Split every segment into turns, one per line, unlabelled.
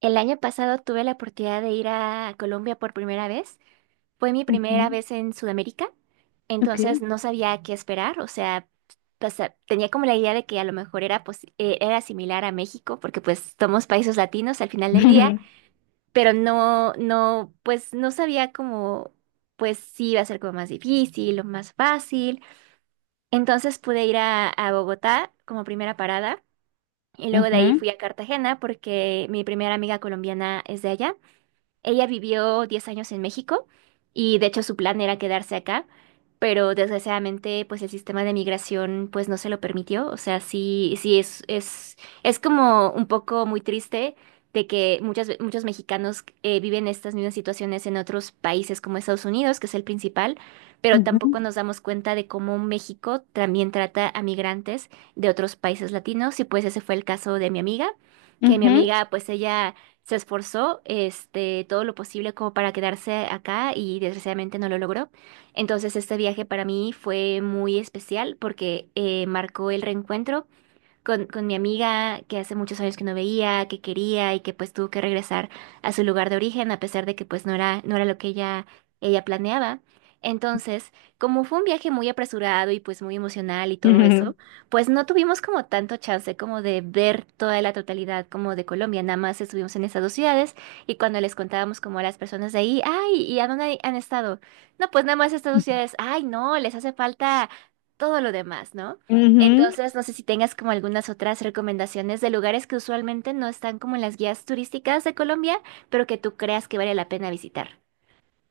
El año pasado tuve la oportunidad de ir a Colombia por primera vez. Fue mi
Ujú.
primera vez en Sudamérica, entonces
Ok.
no sabía qué esperar, o sea, pues, tenía como la idea de que a lo mejor era, pues, era similar a México, porque pues somos países latinos al final del día, pero no, no, pues no sabía cómo, pues si iba a ser como más difícil o más fácil. Entonces pude ir a Bogotá como primera parada. Y luego de ahí
Claro.
fui a Cartagena porque mi primera amiga colombiana es de allá. Ella vivió 10 años en México y de hecho su plan era quedarse acá, pero desgraciadamente pues el sistema de migración pues no se lo permitió. O sea, sí, sí es es como un poco muy triste de que muchos mexicanos viven estas mismas situaciones en otros países como Estados Unidos, que es el principal, pero
Ujú,
tampoco nos damos cuenta de cómo México también trata a migrantes de otros países latinos y pues ese fue el caso de mi amiga, que mi
ujú,
amiga pues ella se esforzó todo lo posible como para quedarse acá y desgraciadamente no lo logró. Entonces este viaje para mí fue muy especial porque marcó el reencuentro con mi amiga que hace muchos años que no veía, que quería y que pues tuvo que regresar a su lugar de origen a pesar de que pues no era lo que ella planeaba. Entonces, como fue un viaje muy apresurado y pues muy emocional y todo eso,
ujú,
pues no tuvimos como tanto chance como de ver toda la totalidad como de Colombia, nada más estuvimos en esas dos ciudades y cuando les contábamos como a las personas de ahí, ay, ¿y a dónde han estado? No, pues nada más estas
ujú,
dos ciudades, ay, no, les hace falta todo lo demás, ¿no?
ujú.
Entonces, no sé si tengas como algunas otras recomendaciones de lugares que usualmente no están como en las guías turísticas de Colombia, pero que tú creas que vale la pena visitar.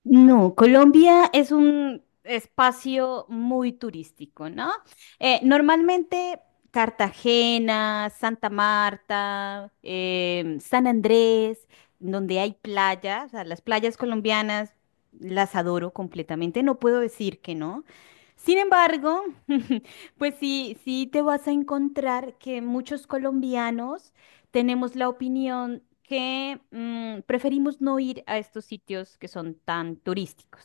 No, Colombia es un espacio muy turístico, ¿no? Normalmente Cartagena, Santa Marta, San Andrés, donde hay playas, o sea, las playas colombianas las adoro completamente, no puedo decir que no. Sin embargo, pues sí, sí te vas a encontrar que muchos colombianos tenemos la opinión que preferimos no ir a estos sitios que son tan turísticos,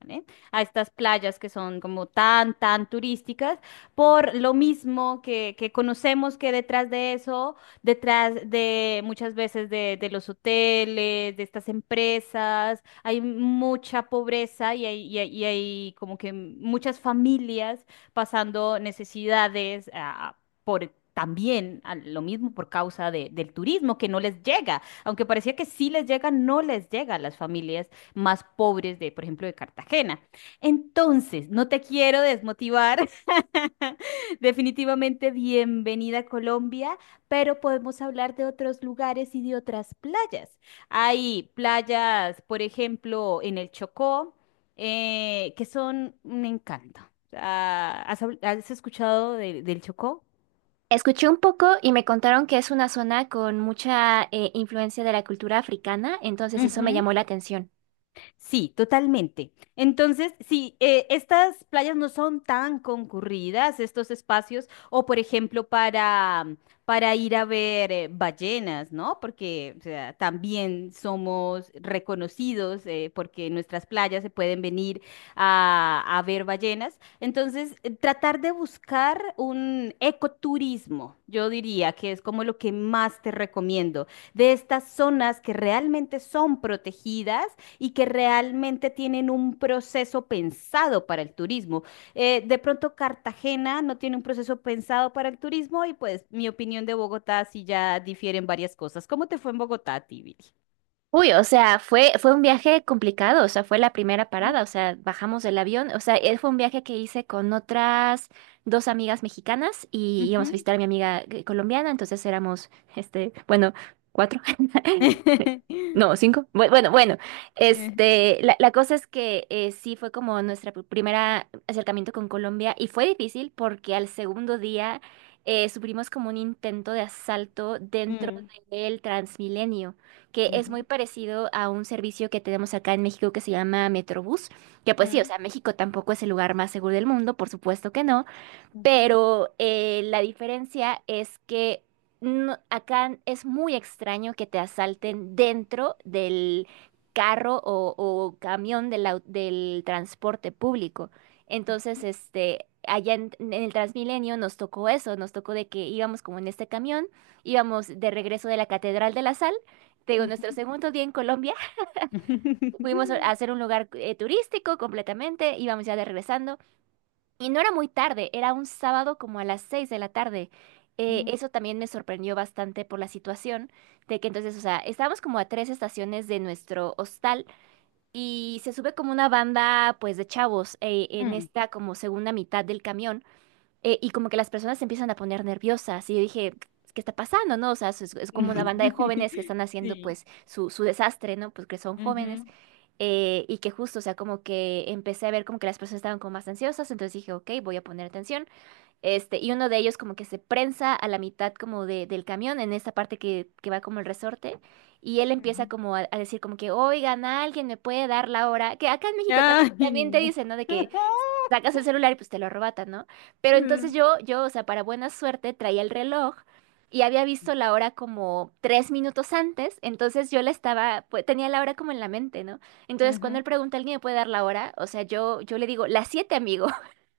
¿vale? A estas playas que son como tan, tan turísticas, por lo mismo que, conocemos que detrás de eso, detrás de muchas veces de los hoteles, de estas empresas, hay mucha pobreza y hay como que muchas familias pasando necesidades, por también a lo mismo por causa del turismo que no les llega, aunque parecía que sí les llega, no les llega a las familias más pobres de, por ejemplo, de Cartagena. Entonces, no te quiero desmotivar. Definitivamente bienvenida a Colombia, pero podemos hablar de otros lugares y de otras playas. Hay playas, por ejemplo, en el Chocó, que son un encanto. Ah, ¿has escuchado del Chocó?
Escuché un poco y me contaron que es una zona con mucha influencia de la cultura africana, entonces eso me
Ujú.
llamó la atención.
Sí, totalmente. Entonces, sí, estas playas no son tan concurridas, estos espacios, o por ejemplo para ir a ver ballenas, ¿no? Porque o sea, también somos reconocidos porque en nuestras playas se pueden venir a ver ballenas. Entonces, tratar de buscar un ecoturismo, yo diría que es como lo que más te recomiendo, de estas zonas que realmente son protegidas y que realmente tienen un proceso pensado para el turismo. De pronto Cartagena no tiene un proceso pensado para el turismo y pues mi opinión de Bogotá sí ya difieren varias cosas. ¿Cómo te fue en Bogotá, Tibiri?
Uy, o sea, fue un viaje complicado, o sea, fue la primera
Mm,
parada, o sea, bajamos del avión, o sea, fue un viaje que hice con otras dos amigas mexicanas y íbamos a
ujú.
visitar a mi amiga colombiana, entonces éramos, bueno, cuatro, no, cinco, bueno, bueno,
Eh,
la cosa es que sí fue como nuestra primera acercamiento con Colombia y fue difícil porque al segundo día sufrimos como un intento de asalto dentro
mm,
del Transmilenio que es muy
ujú,
parecido a un servicio que tenemos acá en México que se llama Metrobús, que pues sí, o
mm,
sea, México tampoco es el lugar más seguro del mundo, por supuesto que no,
ujú,
pero la diferencia es que acá es muy extraño que te asalten dentro del carro o camión del transporte público. Entonces, allá en el Transmilenio nos tocó eso, nos tocó de que íbamos como en este camión, íbamos de regreso de la Catedral de la Sal. Te digo, nuestro
ujú.
segundo día en Colombia, fuimos a hacer un lugar turístico completamente, íbamos ya de regresando. Y no era muy tarde, era un sábado como a las 6 de la tarde. Eh,
Mm,
eso también me sorprendió bastante por la situación de que entonces, o sea, estábamos como a 3 estaciones de nuestro hostal y se sube como una banda pues de chavos en
mm.
esta como segunda mitad del camión y como que las personas se empiezan a poner nerviosas y yo dije, ¿qué está pasando, no? O sea, es como una banda de jóvenes que están haciendo
Sí.
pues su desastre, ¿no? Pues que son jóvenes
Ujú,
y que justo, o sea, como que empecé a ver como que las personas estaban como más ansiosas, entonces dije, ok, voy a poner atención. Y uno de ellos como que se prensa a la mitad como del camión, en esta parte que va como el resorte, y él empieza
ujú.
como a decir como que, oigan, alguien me puede dar la hora, que acá en México también,
Ay,
también te
no.
dicen, ¿no? De que sacas el celular y pues te lo arrebatan, ¿no? Pero entonces
Mm,
yo, o sea, para buena suerte traía el reloj y había visto la hora como 3 minutos antes, entonces yo la estaba, pues tenía la hora como en la mente, ¿no? Entonces cuando
ujú,
él pregunta, ¿alguien me puede dar la hora? O sea, yo le digo, las 7, amigo,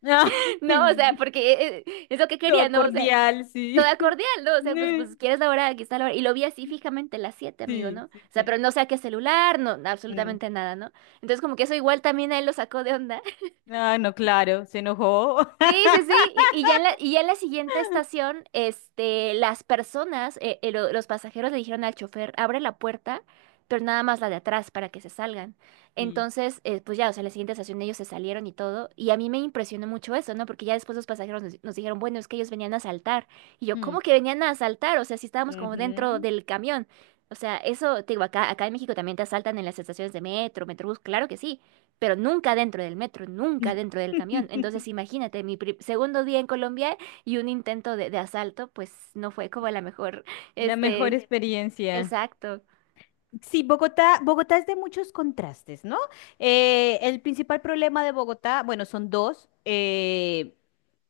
ah,
¿no? O sea, porque es lo que quería,
todo
¿no? O sea,
cordial,
toda
sí.
cordial, ¿no? O sea, pues,
Mm.
pues, ¿quieres la hora? Aquí está la hora. Y lo vi así fijamente, las 7, amigo,
Sí,
¿no? O
sí,
sea,
sí.
pero no saqué celular, no,
Mm.
absolutamente nada, ¿no? Entonces como que eso igual también a él lo sacó de onda.
Ah, no, claro, se enojó.
Sí, sí, sí, y ya en la, y ya en la siguiente estación, las personas, los pasajeros le dijeron al chofer, abre la puerta, pero nada más la de atrás para que se salgan.
Sí.
Entonces, pues ya, o sea, en la siguiente estación ellos se salieron y todo, y a mí me impresionó mucho eso, ¿no? Porque ya después los pasajeros nos dijeron, bueno, es que ellos venían a asaltar. Y yo, ¿cómo
Mm.
que venían a asaltar? O sea, si estábamos como dentro
Ujú.
del camión. O sea, eso, te digo, acá en México también te asaltan en las estaciones de metro, metrobús, claro que sí pero nunca dentro del metro, nunca dentro del camión. Entonces, imagínate, mi segundo día en Colombia y un intento de asalto, pues no fue como la mejor,
La mejor
este,
experiencia.
exacto.
Sí, Bogotá, Bogotá es de muchos contrastes, ¿no? El principal problema de Bogotá, bueno, son dos,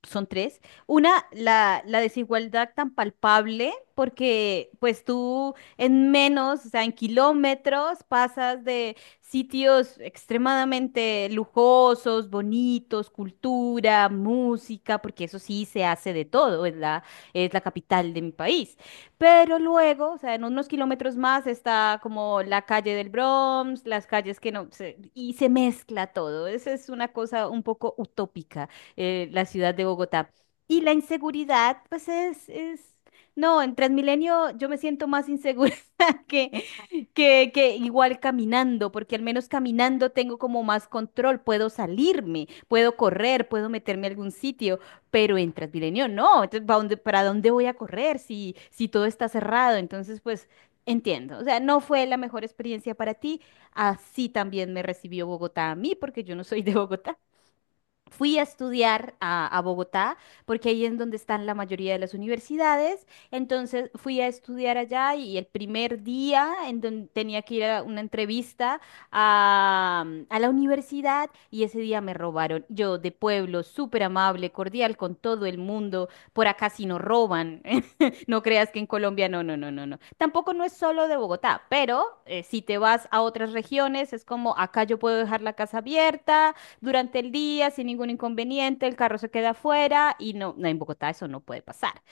son tres. Una, la desigualdad tan palpable, porque pues tú en menos, o sea, en kilómetros, pasas de sitios extremadamente lujosos, bonitos, cultura, música, porque eso sí se hace de todo, es la capital de mi país pero luego, o sea, en unos kilómetros más está como la calle del Bronx, las calles que no, y se mezcla todo. Esa es una cosa un poco utópica, la ciudad de Bogotá. Y la inseguridad, pues no, en Transmilenio yo me siento más insegura que, que igual caminando, porque al menos caminando tengo como más control, puedo salirme, puedo correr, puedo meterme a algún sitio pero en Transmilenio no, entonces ¿para dónde, voy a correr si todo está cerrado? Entonces, pues entiendo, o sea, no fue la mejor experiencia para ti, así también me recibió Bogotá a mí porque yo no soy de Bogotá. Fui a estudiar a Bogotá, porque ahí es donde están la mayoría de las universidades. Entonces fui a estudiar allá y el primer día en donde tenía que ir a una entrevista a la universidad y ese día me robaron. Yo de pueblo, súper amable, cordial con todo el mundo. Por acá sí no roban. No creas que en Colombia no, no, no, no, no. Tampoco no es solo de Bogotá, pero si te vas a otras regiones es como acá yo puedo dejar la casa abierta durante el día sin ningún inconveniente, el carro se queda afuera y no, no, en Bogotá eso no puede pasar.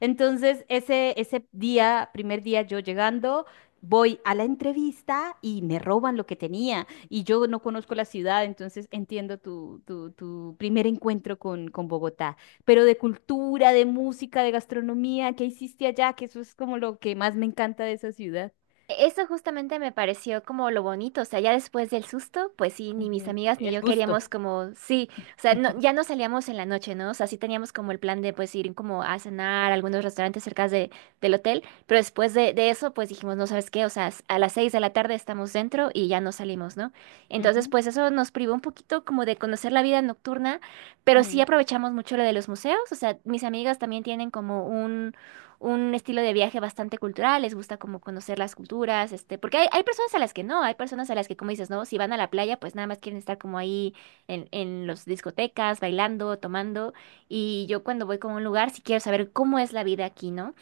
Entonces, ese día, primer día yo llegando, voy a la entrevista y me roban lo que tenía y yo no conozco la ciudad, entonces entiendo tu primer encuentro con Bogotá, pero de cultura, de música, de gastronomía, ¿qué hiciste allá? Que eso es como lo que más me encanta de esa ciudad.
Eso justamente me pareció como lo bonito, o sea, ya después del susto, pues sí, ni mis
Ujú.
amigas ni
El
yo
gusto.
queríamos como, sí, o sea, ya no salíamos en la noche, ¿no? O sea, sí teníamos como el plan de pues ir como a cenar a algunos restaurantes cerca del hotel, pero después de eso, pues dijimos, no sabes qué, o sea, a las 6 de la tarde estamos dentro y ya no salimos, ¿no? Entonces,
Ujú,
pues eso nos privó un poquito como de conocer la vida nocturna, pero sí
mm,
aprovechamos mucho lo de los museos, o sea, mis amigas también tienen como un estilo de viaje bastante cultural, les gusta como conocer las culturas, porque hay personas a las que no, hay personas a las que, como dices, no, si van a la playa, pues nada más quieren estar como ahí en las discotecas, bailando, tomando, y yo cuando voy como a un lugar, sí quiero saber cómo es la vida aquí, ¿no?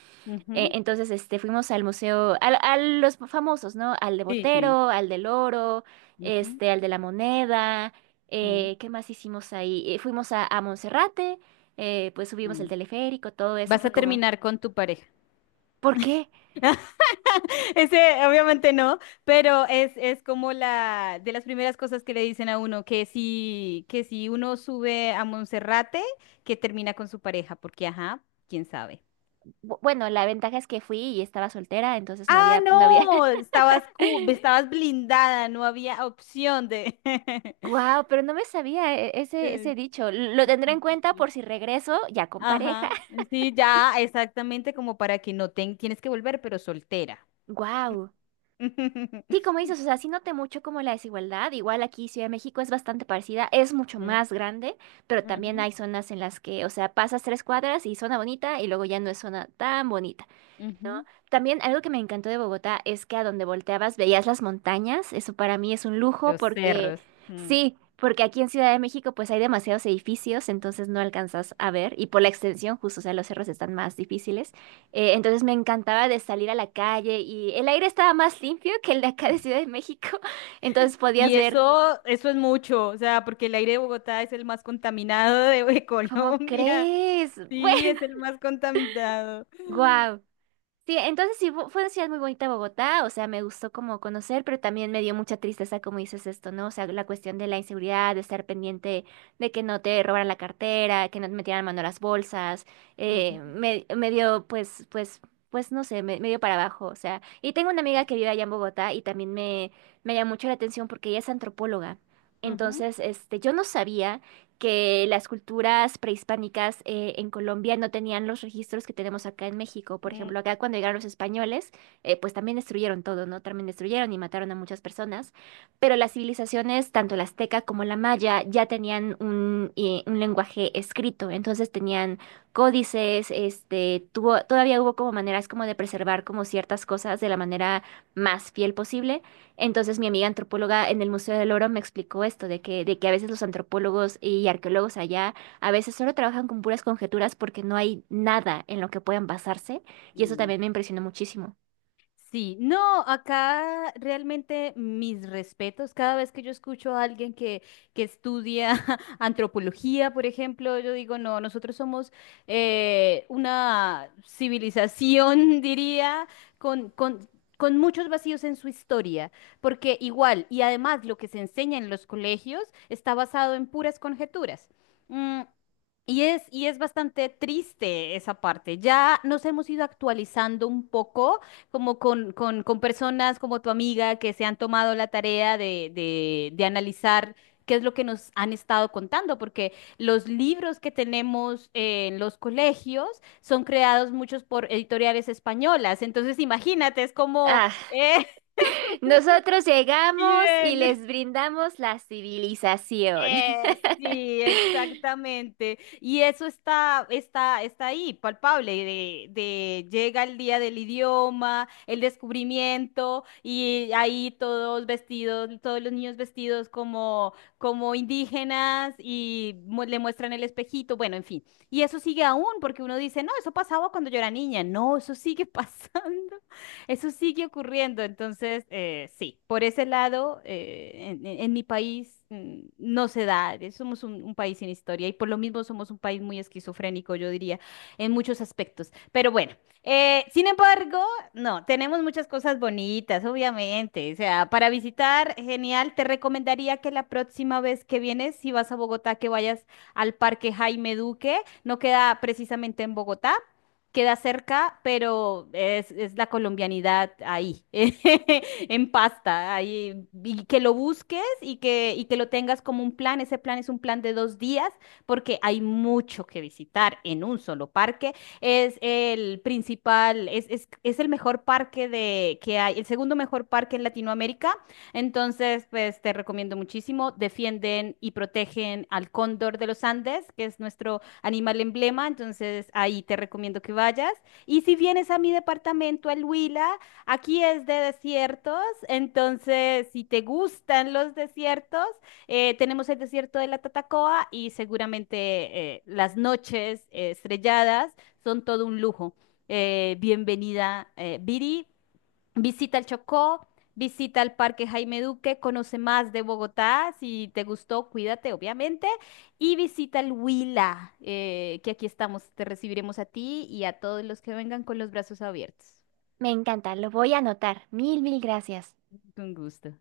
Eh,
ujú.
entonces, fuimos al museo, a los famosos, ¿no? Al de
Sí, sí.
Botero, al del Oro,
Ujú,
al de la Moneda,
mm.
¿qué más hicimos ahí? Fuimos a Monserrate, pues subimos el
Mm.
teleférico, todo eso
Vas
fue
a
como,
terminar con tu pareja.
¿por qué?
Ese obviamente no, pero es como la de las primeras cosas que le dicen a uno, que si, uno sube a Monserrate, que termina con su pareja, porque ajá, quién sabe.
Bueno, la ventaja es que fui y estaba soltera, entonces no
Ah,
había, no había.
no, estabas blindada, no había opción de...
Wow, pero no me sabía ese
Sí,
dicho. Lo tendré
sí,
en cuenta
sí.
por si regreso ya con pareja.
Ajá, sí, ya, exactamente como para que no tienes que volver, pero soltera.
Wow. Sí, como dices, o sea, sí noté mucho como la desigualdad. Igual aquí Ciudad de México es bastante parecida, es mucho
Mm.
más grande, pero también
Ujú,
hay zonas en las que, o sea, pasas tres cuadras y zona bonita y luego ya no es zona tan bonita, ¿no?
ujú.
También algo que me encantó de Bogotá es que a donde volteabas veías las montañas. Eso para mí es un lujo
Los
porque
cerros. Mm.
sí, porque aquí en Ciudad de México pues hay demasiados edificios, entonces no alcanzas a ver y por la extensión justo, o sea, los cerros están más difíciles. Entonces me encantaba de salir a la calle y el aire estaba más limpio que el de acá de Ciudad de México, entonces podías
Y
ver,
eso, eso es mucho, o sea, porque el aire de Bogotá es el más contaminado de
¿cómo
Colombia.
crees?
Sí, es el más contaminado.
Bueno, wow. Sí, entonces sí, fue una ciudad muy bonita Bogotá, o sea, me gustó como conocer, pero también me dio mucha tristeza, como dices esto, ¿no? O sea, la cuestión de la inseguridad, de estar pendiente de que no te robaran la cartera, que no te metieran mano a las bolsas,
Ujú,
me dio, pues, pues, pues, no sé, me dio para abajo, o sea, y tengo una amiga que vive allá en Bogotá y también me llamó mucho la atención porque ella es antropóloga,
ujú,
entonces, yo no sabía que las culturas prehispánicas en Colombia no tenían los registros que tenemos acá en México. Por
mm,
ejemplo, acá cuando llegaron los españoles, pues también destruyeron todo, ¿no? También destruyeron y mataron a muchas personas. Pero las civilizaciones, tanto la azteca como la maya, ya tenían un lenguaje escrito. Entonces tenían códices, todavía hubo como maneras como de preservar como ciertas cosas de la manera más fiel posible. Entonces mi amiga antropóloga en el Museo del Oro me explicó esto, de que a veces los antropólogos y arqueólogos allá a veces solo trabajan con puras conjeturas porque no hay nada en lo que puedan basarse y eso
mm.
también me impresionó muchísimo.
Sí, no, acá realmente mis respetos. Cada vez que yo escucho a alguien que estudia antropología, por ejemplo, yo digo, no, nosotros somos una civilización, diría, con, con, con, muchos vacíos en su historia, porque igual, y además lo que se enseña en los colegios está basado en puras conjeturas. Mm. Y es bastante triste esa parte. Ya nos hemos ido actualizando un poco como con, con personas como tu amiga que se han tomado la tarea de analizar qué es lo que nos han estado contando, porque los libros que tenemos en los colegios son creados muchos por editoriales españolas. Entonces, imagínate, es como,
Ah, nosotros llegamos y les
bien.
brindamos la civilización.
Sí, exactamente. Y eso está, está ahí, palpable, de, llega el día del idioma, el descubrimiento, y ahí todos vestidos, todos los niños vestidos como indígenas, y le muestran el espejito, bueno, en fin. Y eso sigue aún, porque uno dice, no, eso pasaba cuando yo era niña. No, eso sigue pasando. Eso sigue ocurriendo, entonces sí, por ese lado, en, en mi país no se da, somos un país sin historia y por lo mismo somos un país muy esquizofrénico, yo diría, en muchos aspectos. Pero bueno, sin embargo, no, tenemos muchas cosas bonitas, obviamente, o sea, para visitar, genial, te recomendaría que la próxima vez que vienes, si vas a Bogotá, que vayas al Parque Jaime Duque, no queda precisamente en Bogotá queda cerca, pero es la colombianidad ahí, en pasta, ahí, y que lo busques y que lo tengas como un plan. Ese plan es un plan de 2 días porque hay mucho que visitar en un solo parque. Es el principal, es el mejor parque que hay, el segundo mejor parque en Latinoamérica. Entonces, pues te recomiendo muchísimo. Defienden y protegen al cóndor de los Andes, que es nuestro animal emblema, entonces ahí te recomiendo que vayas. Y si vienes a mi departamento, al Huila, aquí es de desiertos, entonces si te gustan los desiertos, tenemos el desierto de la Tatacoa y seguramente las noches estrelladas son todo un lujo. Bienvenida, Viri. Visita el Chocó, visita el Parque Jaime Duque, conoce más de Bogotá, si te gustó, cuídate, obviamente, y visita el Huila, que aquí estamos, te recibiremos a ti y a todos los que vengan con los brazos abiertos.
Me encanta, lo voy a anotar. Mil, mil gracias.
Con gusto.